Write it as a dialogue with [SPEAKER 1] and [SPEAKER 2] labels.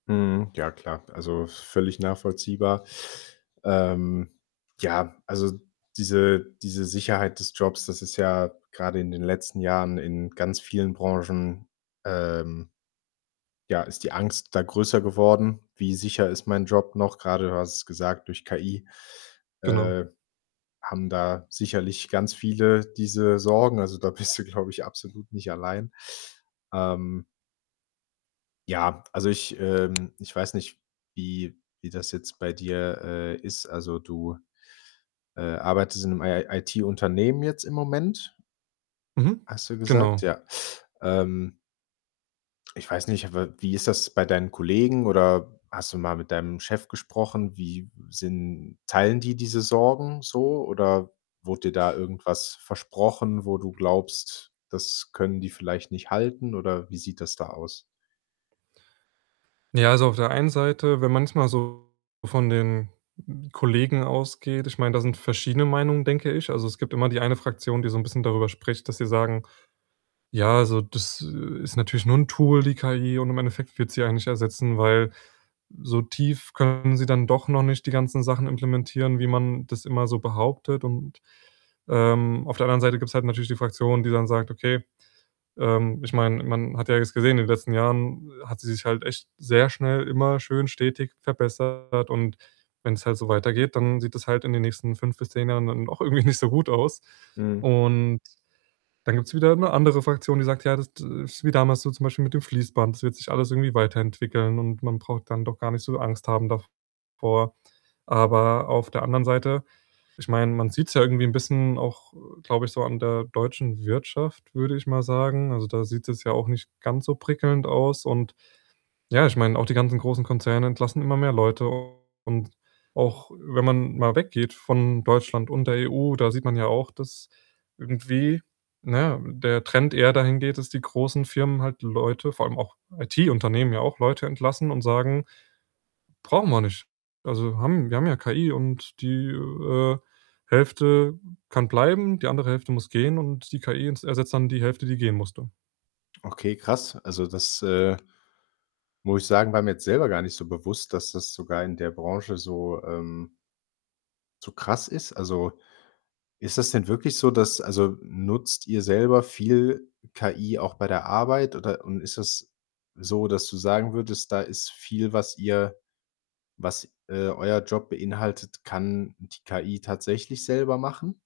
[SPEAKER 1] Mhm, ja klar, also, völlig nachvollziehbar. Ähm, ja, also, diese diese Sicherheit des Jobs, das ist ja grade in den letzten Jahren in ganz vielen Branchen, ähm, ja ist die Angst da größer geworden. Wie sicher ist mein Job noch? Gerade, du hast es gesagt, durch KI,
[SPEAKER 2] Genau.
[SPEAKER 1] äh, haben da sicherlich ganz viele diese Sorgen, also, da bist du, glaube ich, absolut nicht allein. Ähm ja, also ich, ähm ich weiß nicht, wie wie das jetzt bei dir, äh, ist, also du, äh, arbeitest im 'n I IT-Unternehmen jetzt im Moment
[SPEAKER 2] Mhm,
[SPEAKER 1] hast du gesagt,
[SPEAKER 2] genau.
[SPEAKER 1] ja. Ähm ich weiß nicht, aber wie ist das bei deinen Kollegen oder hast du mal mit deinem Chef gesprochen? Wie sind teilen die diese Sorgen so oder wurde dir da irgendwas versprochen, wo du glaubst, das können die vielleicht nicht halten oder wie sieht das da aus?
[SPEAKER 2] Ja, also, auf der einen Seite, wenn manchmal so von den, hm, Kollegen ausgeht ich meine, da sind verschiedene Meinungen, denke ich. Also, es gibt immer die eine Fraktion, die so 'n bisschen darüber spricht, dass sie sagen: „Ja, also, das, äh, ist natürlich nur 'n Tool die KI und im Endeffekt wird sie einen nicht ersetzen, weil so tief können sie dann doch noch nicht die ganzen Sachen implementieren, wie man das immer so behauptet“ und, ähm, auf der anderen Seite gibt's halt natürlich die Fraktion, die dann sagt: „Okay, ähm, ich meine, man hat ja jetzt gesehen, in den letzten Jahren hat sie sich halt echt sehr schnell immer schön stetig verbessert und wenn's halt so weitergeht, dann sieht das halt in den nächsten 5 bis 10 Jahren dann auch irgendwie nicht so gut aus.“
[SPEAKER 1] Mhm.
[SPEAKER 2] Und dann gibt's wieder 'ne andere Fraktion, die sagt: „Ja, das ist wie damals so zum Beispiel mit dem Fließband, das wird sich alles irgendwie weiterentwickeln und man braucht dann doch gar nicht so Angst haben davor.” Aber auf der anderen Seite ich meine, man sieht's ja irgendwie 'n bisschen auch, glaube ich, so an der deutschen Wirtschaft, würde ich mal sagen, also, da sieht's jetzt ja auch nicht ganz so prickelnd aus und ja, ich meine, auch die ganzen großen Konzerne entlassen immer mehr Leute, und auch wenn man mal weggeht von Deutschland und der EU, da sieht man ja auch, dass irgendwie, na ja, der Trend eher dahin geht, dass die großen Firmen halt Leute, vor allem auch IT-Unternehmen ja auch, Leute entlassen und sagen: „Brauchen wir nicht, also haben wir haben ja KI und die, äh, Hälfte kann bleiben, die andere Hälfte muss gehen”, und die KI ents ersetzt dann die Hälfte, die gehen musste.
[SPEAKER 1] Okay, krass. Also das, äh muss ich sagen, war mir jetzt selber gar nicht so bewusst, dass das sogar in der Branche so, ähm so zu krass ist. Also, ist das denn wirklich so, dass also, nutzt ihr selber viel KI auch bei der Arbeit oder und ist das so, dass du sagen würdest, da ist viel, was ihr was, äh, euer Job beinhaltet kann die KI tatsächlich selber machen?